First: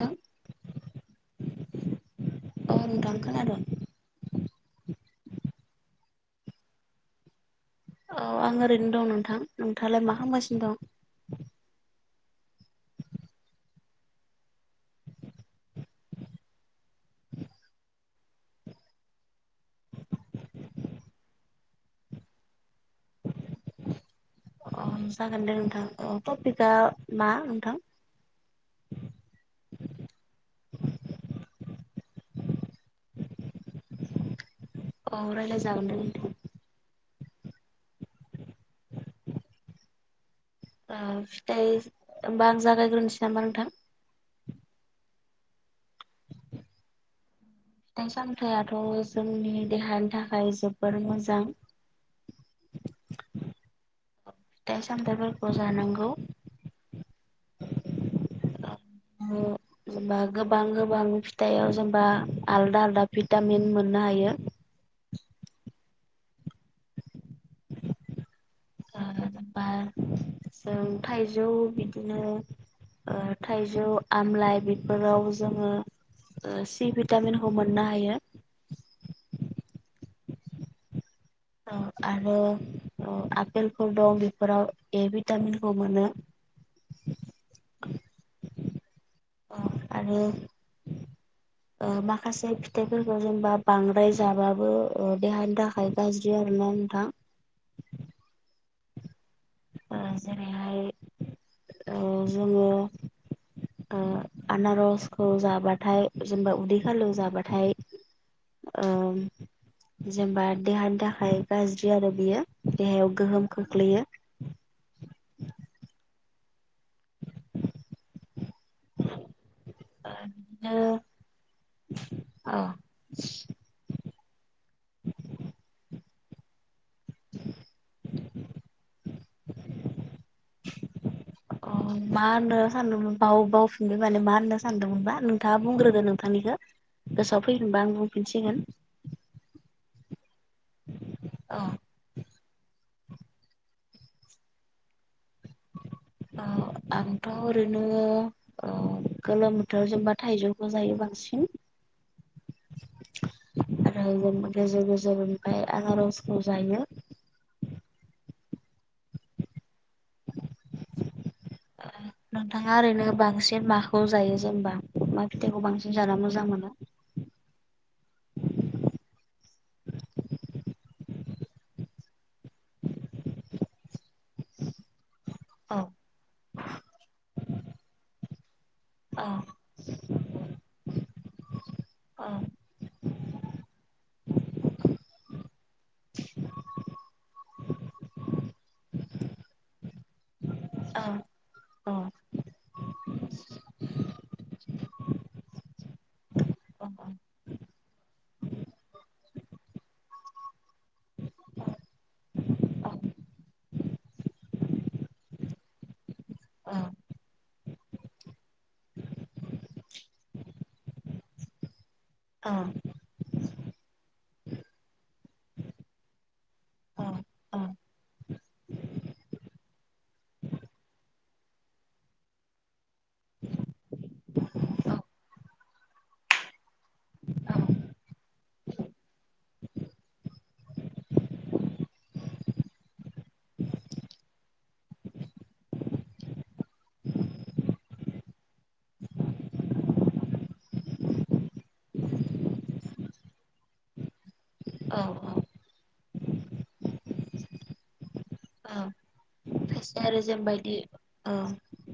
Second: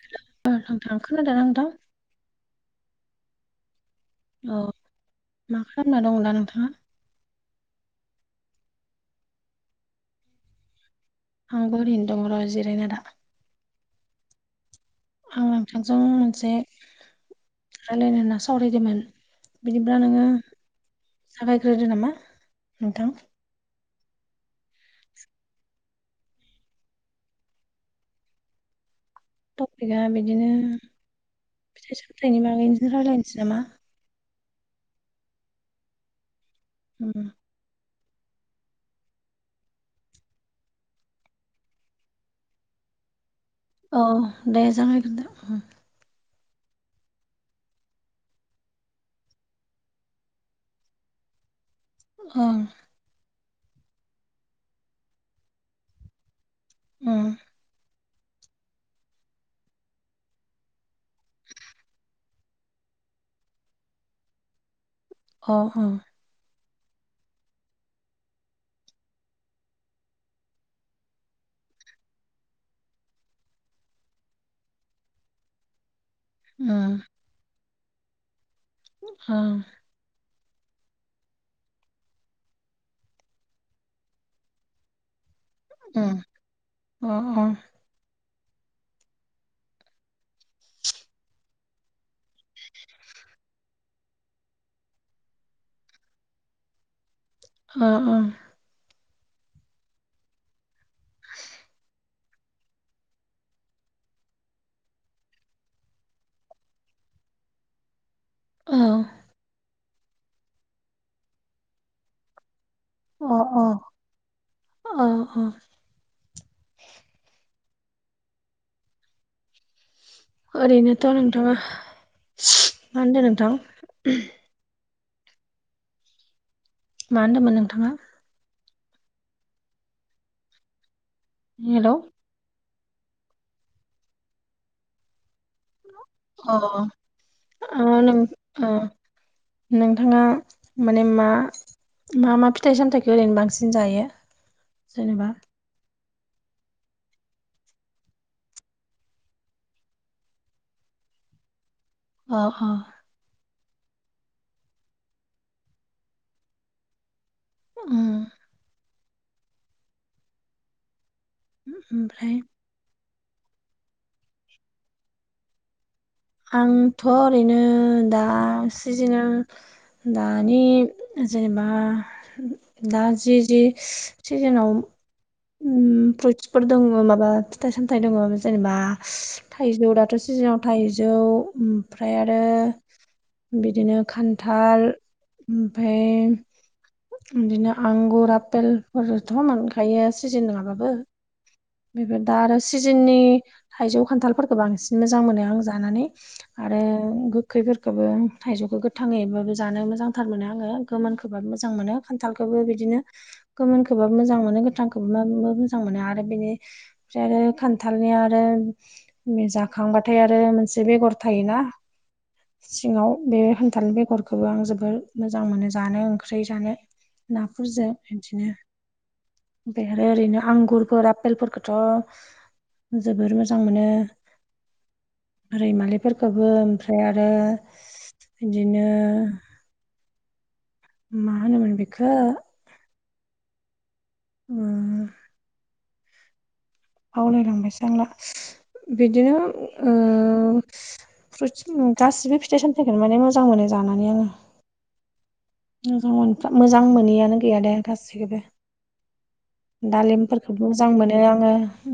औ अ नोंथां खोनादों। औ मा खालामना दं दा नोंथाङा? औ आं ओरैनो दं नोंथां। नोंथाङालाय मा खालामगासिनो दं? आंबो ओरिनो दं र' जिरायना दा। आं नोंथांजों मोनसे रायलायनो होनना सावरायदोंमोन बिनिब्ला नोङो जागायग्रोदो नामा नोंथां। अ जागोन दे नोंथां अ टपिकआ मा नोंथां? टपिकआ बिदिनो फिथाइ सामथाइनि बागैनो रायलायनोसै नामा? अ रायलाय जागोन दे नोंथां। उम। ओ फिथाइ होमबा आं जागायग्रोनोसै नामा नोंथां? अ दे जागायग्रोदो उम। फिथाइ सामथाइथ' जोंनि देहानि थाखाय जोबोर मोजां। ओम। फिथाइ सामथाइफोरखौ जानांगौ। ओं ओम। जेनबा गोबां गोबां फिथाइयाव जेनबा आलदा आलदा भिटामिन मोननो हायो। ह हो। ओ बा जों थाइजौ बिदिनो ओ थाइजौ, आमलाइ बेफोराव जोङो ओ सि भिटामिनखौ मोननो हायो। होम। अ आरो अ आपेलफोर दं बेफोराव ए भिटामिनखौ मोनो। उम उम। उम आरो ओ माखासे फिथाइफोरखौ जेनेबा बांद्राय जाबाबो ओ देहानि थाखाय गाज्रि आरोना नोंथां। ओ ओ। ओ जेरैहाय ओ जोङो ओ आनारसखौ जाबाथाय जेनेबा उदै खालियाव जाबाथाय अ ओम ओ जेनबा देहानि थाखाय गाज्रि आरो बियो। देहायाव गोहोम ओ औ खोख्लैयो। अ अ। ओ बिदिनो ओरैनोथ' नोंथाङा औ मा होनदों नोंथां? मा होनदोमोन नोंथाङा? अ हेलौ मा होननो सानदोंमोन बाव बाव फिनबाय माने मा होननो सानदोंमोनबा नों दा बुंग्रोदो अ नोंथांनिखो गोसोआव ओ फैफिनबा आं नों बुंफिनसिगोन। ओ नोंथाङा माने मा औ मा मा फिथाइ सामथाइखो ओरैनो बांसिन जायो जेनेबा? ओ आंथ' ओरैनो अ गोलोम बोथोर जेनबा थाइजौखौ जायो बांसिन। अ ह आरो जेनबा गेजेर गेजेर ओमफ्राय आनारसखौ जायो। उम। उम ओमफ्राय थाङा ओरैनो बांसिन माखौ जायो जेनेबा मा फिथाइखौ बांसिन जाना मोजां मोनो आंथ' ओरैनो दा सिजिनेल दानि जेनेबा दा जि जि सिजेनाव औ ओम फ्रुइटसफोर दङो माबा फिथाइ सामथाइ दङो जेनेबा आ थाइजौ दाथ' सिजोनाव थाइजौ ओमफ्राय औ आरो बिदिनो खान्थाल ओमफाय ओमदिनो आंगुर आपेलफोरथ' मोनखायो सिजेन नङाबाबो। औ बिबो दा आरो सिजोननि थाइजौ खान्थालफोरखौ बांसिन मोजां मोनो आं जानानै। आरो औ गोखैफोरखोबो थाइजौखौ गोथाङैबाबो जानो मोजांथार मोनो आङो। गोमोनखौबा मोजां मोनो खान्थालखौबो औ बिदिनो गोमोन खौबाबो मोजां मोनो गोथांखौब्लाबो मोजां मोनो आरो बिनि ओमफाय आरो खान थालनिया आरो जाखांबाथाय आरो मोनसे बेगर थायोना औ सिङाव बे होनथाल बेगर खौबो आं जोबोर मोजां मोनो जानो ओंख्रि जानो नाफोरजों बिदिनो बे ओरैनो हांगुरफोरा आपेलफोरखौथ' जोबोर मोजां मोनो। रैमालिफोरखौबो ओमफ्राय आरो बिदिनो मा होनोमोन बिखौ उम बावलायलांबायसो आंला बिदिनो ओ फ्रुइदस उम गासिबो फिथाइ सामथाइखौनो माने मोजां मोनो जानानै आङो। औ औ। मोजां मोनफा मोजां मोनैयानो गैया दे गासिखौबो। औ खायसे आरो जेनबायदि मोजां मोनो औ आङो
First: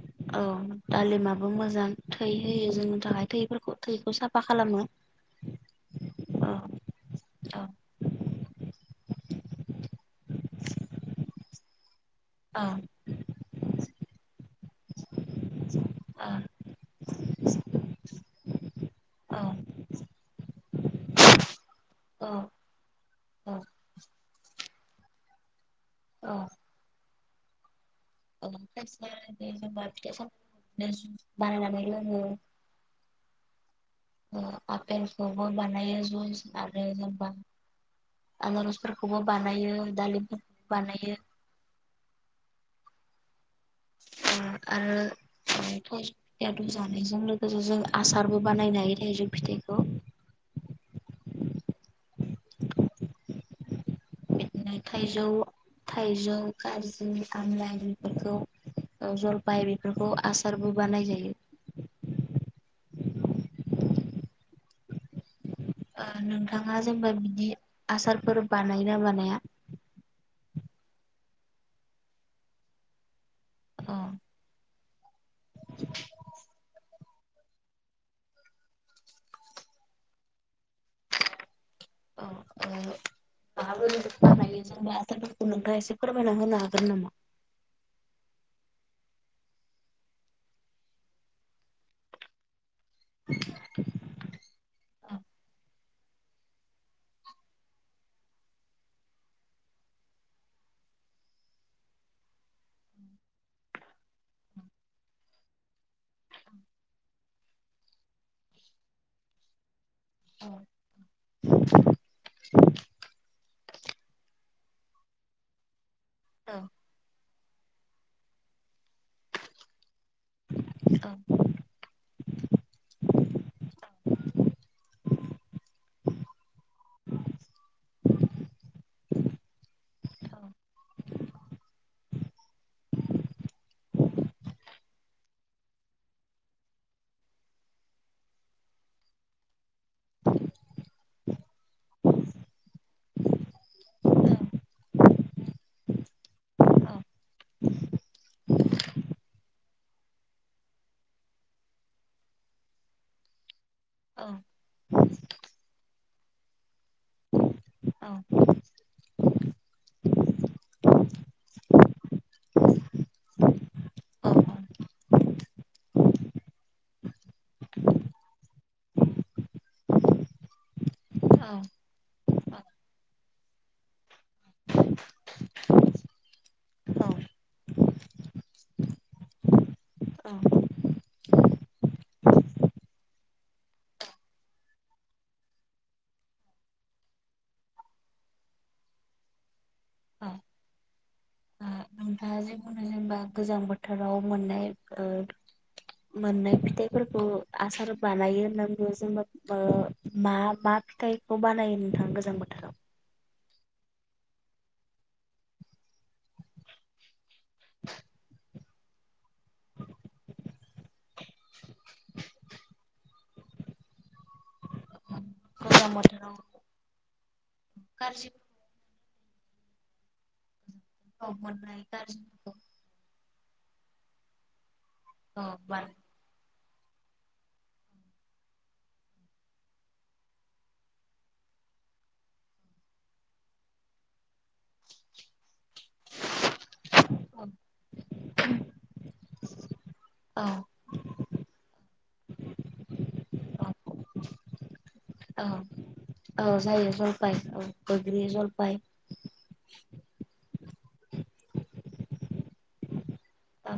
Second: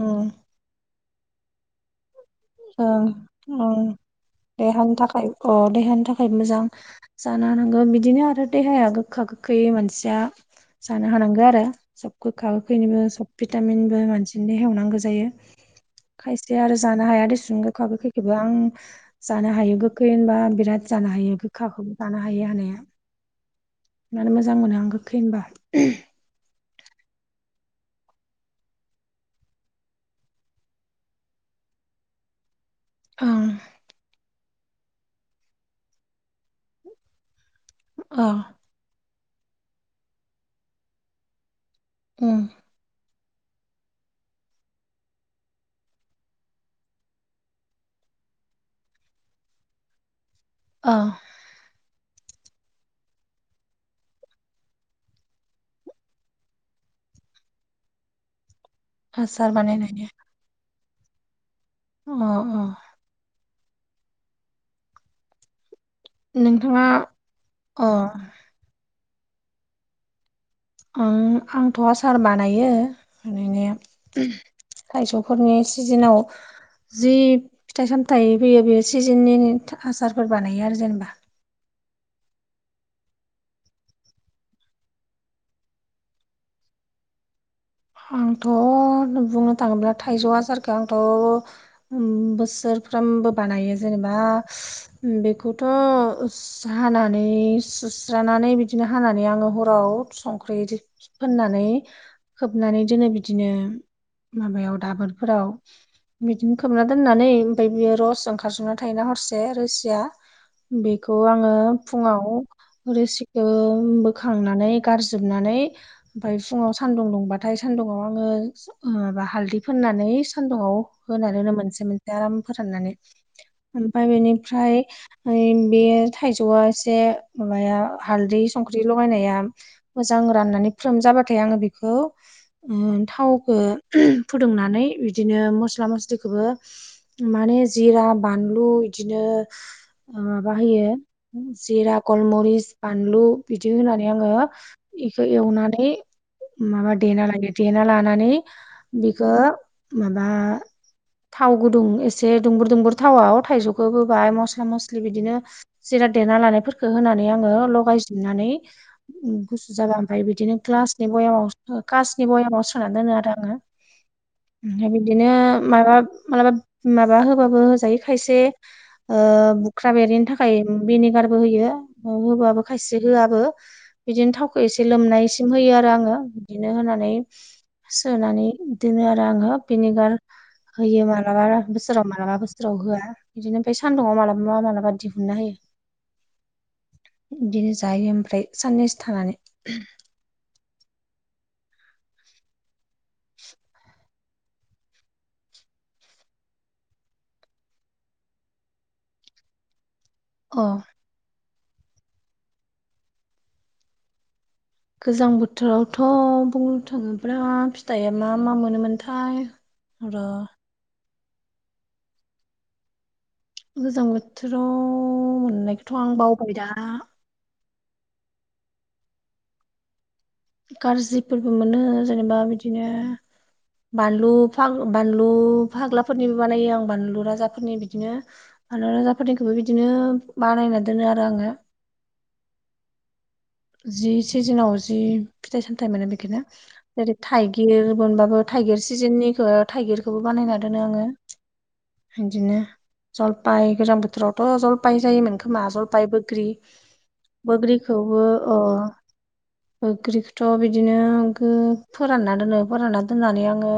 ओं औ दालिमाबो मोजां। थै होयो जोंनि औ थाखाय औ। थैफोरखौ थैखौ साफा खालामो देहानि थाखाय अ देहानि थाखाय औ मोजां जानो औ नांगौ बिदिनो आरो देहाया गोग गोखा गोखै मानसिया जानो हानांगौ आरो सब गोखा औ गोखैनिबो सब भिटामिनबो मानसिनो देहायाव नांगौ जायो औ खायसे आरो जानो हाया दै सुं गोखा गोखैखौबो आं जानो हायो गोखै होनबा बिराद जानो हायो गोखाखौबो जानो औ हायो हानाया। औ मानो मोजां मोनो आं गोखै होनबा। औ [unintelligible] ओं। औ आपेलखौबो बानायो जुइस आरो जेनबा अ आनारसफोरखौबो बानायो दालिमफोर बानायो। उम। [unintelligible] आरो [unintelligible] जानायजों लोगोसे जों आसारबो बानायनो हायो थाइजौ फिथाइखौ। ओ। [unintelligible] थाइजौ थाइजौ खारजि आमलाइ बेफोरखौ औ आसार जलफाय बानायनायनि बेफोरखौ आसारबो बानाय जायो। ओ ओ। ओ नोंथाङा जेनोबा बिनि अ आसारफोर बानायोना बानाया? ओं आंथ' आसार बानायो [unintelligible] उम। थाइजौफोरनि सिजेनाव जि फिथाइ सामथायाइ फैयो बे सिजेननिनि थाख आसारफोर बानायो आरो जेनोबा। [unintelligible] औ ओ माबोरै [unintelligible] जेनब्ला आसारफोरखौ नोंथाङा एसे फोरमायना होनो हागोन नामा? आंथ' बुंनो थाङोब्ला थाइजौ आसारखौ आंथ' उम बोसोर फ्रामबो बानायो जेनोबा उम बेखौथ' [unintelligible] हानानै सुस्रानानै बिदिनो हानानै आङो हराव संख्रि इदि फोनानै खोबनानै जोङो बिदिनो माबायाव दाबोरफोराव बिदिनो खोमना दोननानै बायदि रस ओंखारजोबना थायो ना हरसे रोसिया? [unintelligible] बेखौ आङो फुङाव रोसिखौ बोखांनानै गारजोबनानै ओमफ्राय फुङाव सान्दुं दुंबाथाय सान्दुंआव आङो माबा हालदै फोननानै सान्दुंआव होना दोनो मोनसे मोनसे आराम फोराननानै। ओमफ्राय बेनिफ्राय है बे थाइजौआ एसे माबाया हालदै संख्रि लगायनाया मोजां राननानै फ्रोम जाबाथाय आङो बेखौ ओ थावखौ फुदुंनानै बिदिनो मस्ला मस्लिखौबो माने जिरा बानलु बिदिनो माबा होयो जिरा गलमरिस बानलु बिदि होनानै आङो बेखौ एवनानै माबा देना लायो। देना लानानै बिखौ माबा थाव गुदुं एसे दुंबुर दुंबुर थावआव थायजौ- खौ होबाय मस्ला-मस्लि बिदिनो जिरा देना लानायफोरखो होनानै आङो ल- गायजोबनानै गुसु जाबा ओमफ्राय बिदिनो ग्लासनि भयामाव कास- बयामाव सोना दोनो आरो आङो। ओमफ्राय बिदिनो माबा मालाबा माबा होबाबो होजायो खायसे ओ बुख्रा बेरैनि थाखाय भिनेगारबो होयो होबाबो खायसे होआबो। बिदिनो थावखौ एसे लोमनायसिम होयो आरो आङो बिदिनो होनानै ओमफ्राय सोनानै दोनो आरो आङो भेनिगार औ होयो मालाबा बोसोराव मालाबा बोसोराव होआ। बिदिनो ओमफ्राय सान्दुुंआव मालाबा मालाबा दिहुनना होयो। बिदिनो जायो ओमफ्राय साननैसो थानानै। ओ ओ नोंथाङा जे बुदों जेनबा गोजां बोथो- राव मोननाय ओ मोननाय फिथाइफोरखौ आसार बानायो होनना बुङो जेनबा ओ मा अ मा फिथाइखौ बानायो नोंथां गोजां बोथोराव? गोजां बोथोरावथ' बुंनो थाङोब्ला फिथाइया मा मा मोनोमोन थाय। थाय र' गोजां बोथोराव मोननायखौथ' आं बावबाय दा। कारजि- कारजिफोरबो मोनो मोननाय जेनेबा गाज्रिफोरखौ बिदिनो बानलु फा बानलु औ बानायो फाग्लाफोरनिबो बानायो आं बानलु राजाफोरनि बिदिनो। बानलु राजाफोरनिखौबो बिदिनो बानायना दोनो आरो आङो। जि सिजोनाव जि फिथाइ-सामथाइ मोनो बिखौनो। जेरै थाइगिर मोनबाबो थाइगिर सिजोननिखौ थाइगिरखौबो औ बानायना दोनो आङो। बिदिनो औ जलपाइ गोजां बोथोराव। अ' जलपाय जायोमोन औ खोमा जलपाय बैग्रि औ बैग्रिखौबो बाय बैग्रिखौथ' बिदिनो गो फोरानना दोनो फोरानना दोननानै औ आङो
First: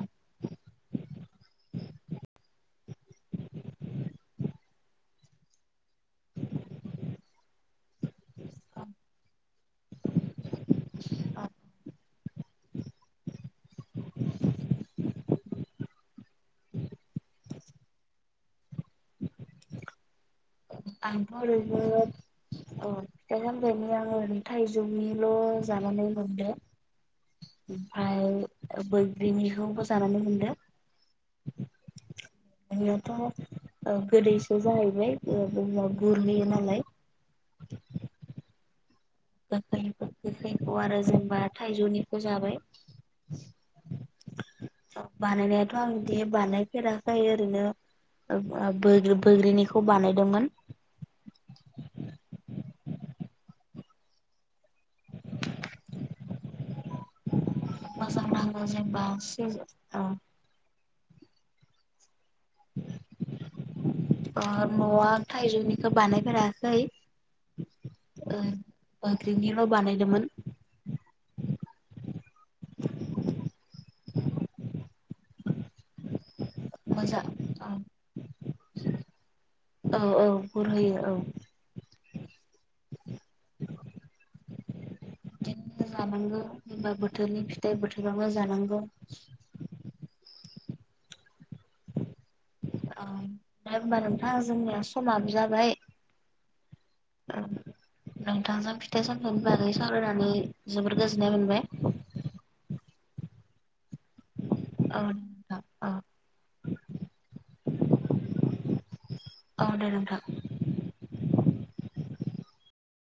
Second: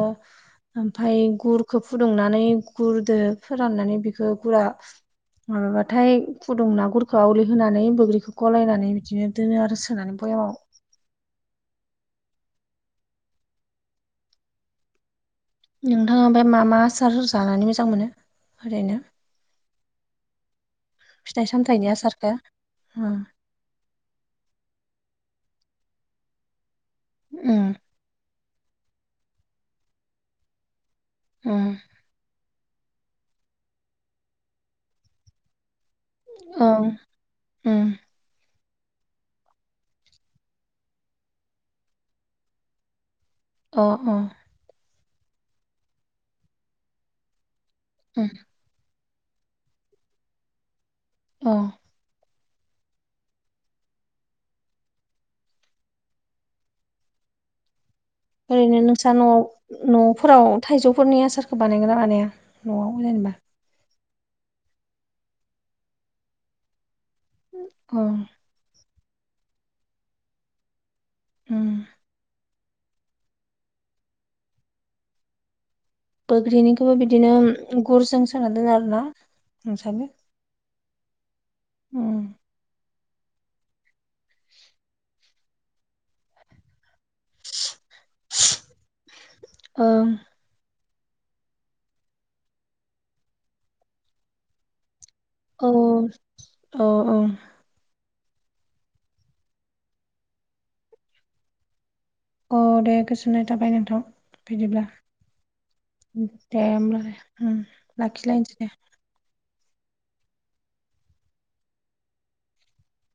ओमफाय गुरखौ फुदुंनानै गुरदो फोराननानै बेखौ गुरा माबाबाथाय फुदुंना गुरखो आवलि होनानै बैग्रिखौ गलायनानै बिदिनो दोनो आरो सोनानै बयामाव। आ नोंथाङा ओमफ्राय मा मा आसार जानानै मोजां मोनो? ओरैनो आंथ' फिथाइ ओरैनो सामथाइनि औ आसारखो? उम फिथाइ-साम- ओंखायनो आङो थाइजौनिल' जानानै मोनदो। उम ओमफ्राय बैग्रिनिखौबो जानानै मोनदों। उम बेयोथ' ओ गोदैसो जाहैबाय बैग्रियाबो गुरहोयो नालाय। ओं उम [unintelligible] गोखैखौ आरो जेनबा थाइजौनिखौ जाबाय। अ अ। बानायनायाथ' आं बिदि बानायफेराखै ओरैनो उम बोग्रि बोगग्रिनिखौ बानायदोंमोन अ। मोजां नाङो ओरैनो जेनेबा नोंसा न'आव न'फोराव थाइजौफोरनि आसारखौ बानायगोन ना बानाया न'आव जेनेबा? ओ न'आ थाइजौनिखौ बानायफेराखै। अ ओ बैग्रिनिल' बानायदोंमोन। उम। बोग्रिनिखौबो मोजां बिदिनो औ गुरजों सोना दोनो आरो ना। औ औ गुर होयो। उम औ। बिदिनो जानांगौ जेनेबा बोथोरनि फिथाइ बोथोरावनो जानांगौ। ओं औ दे होनबा नोंथां जोंनिया समा बिराद औ बाय औ औ उम, नोंथांजों फिथाइ सामथाइनि बागै सावरायनानै जोबोर गोजोननाय मोनबाय। अ दे गोजोननाय थाबाय नोंथां बिदिब्ला। औ नोंथां दे होमबब्ला दे लाखिलायनोसै दे। आ दे नोंथां।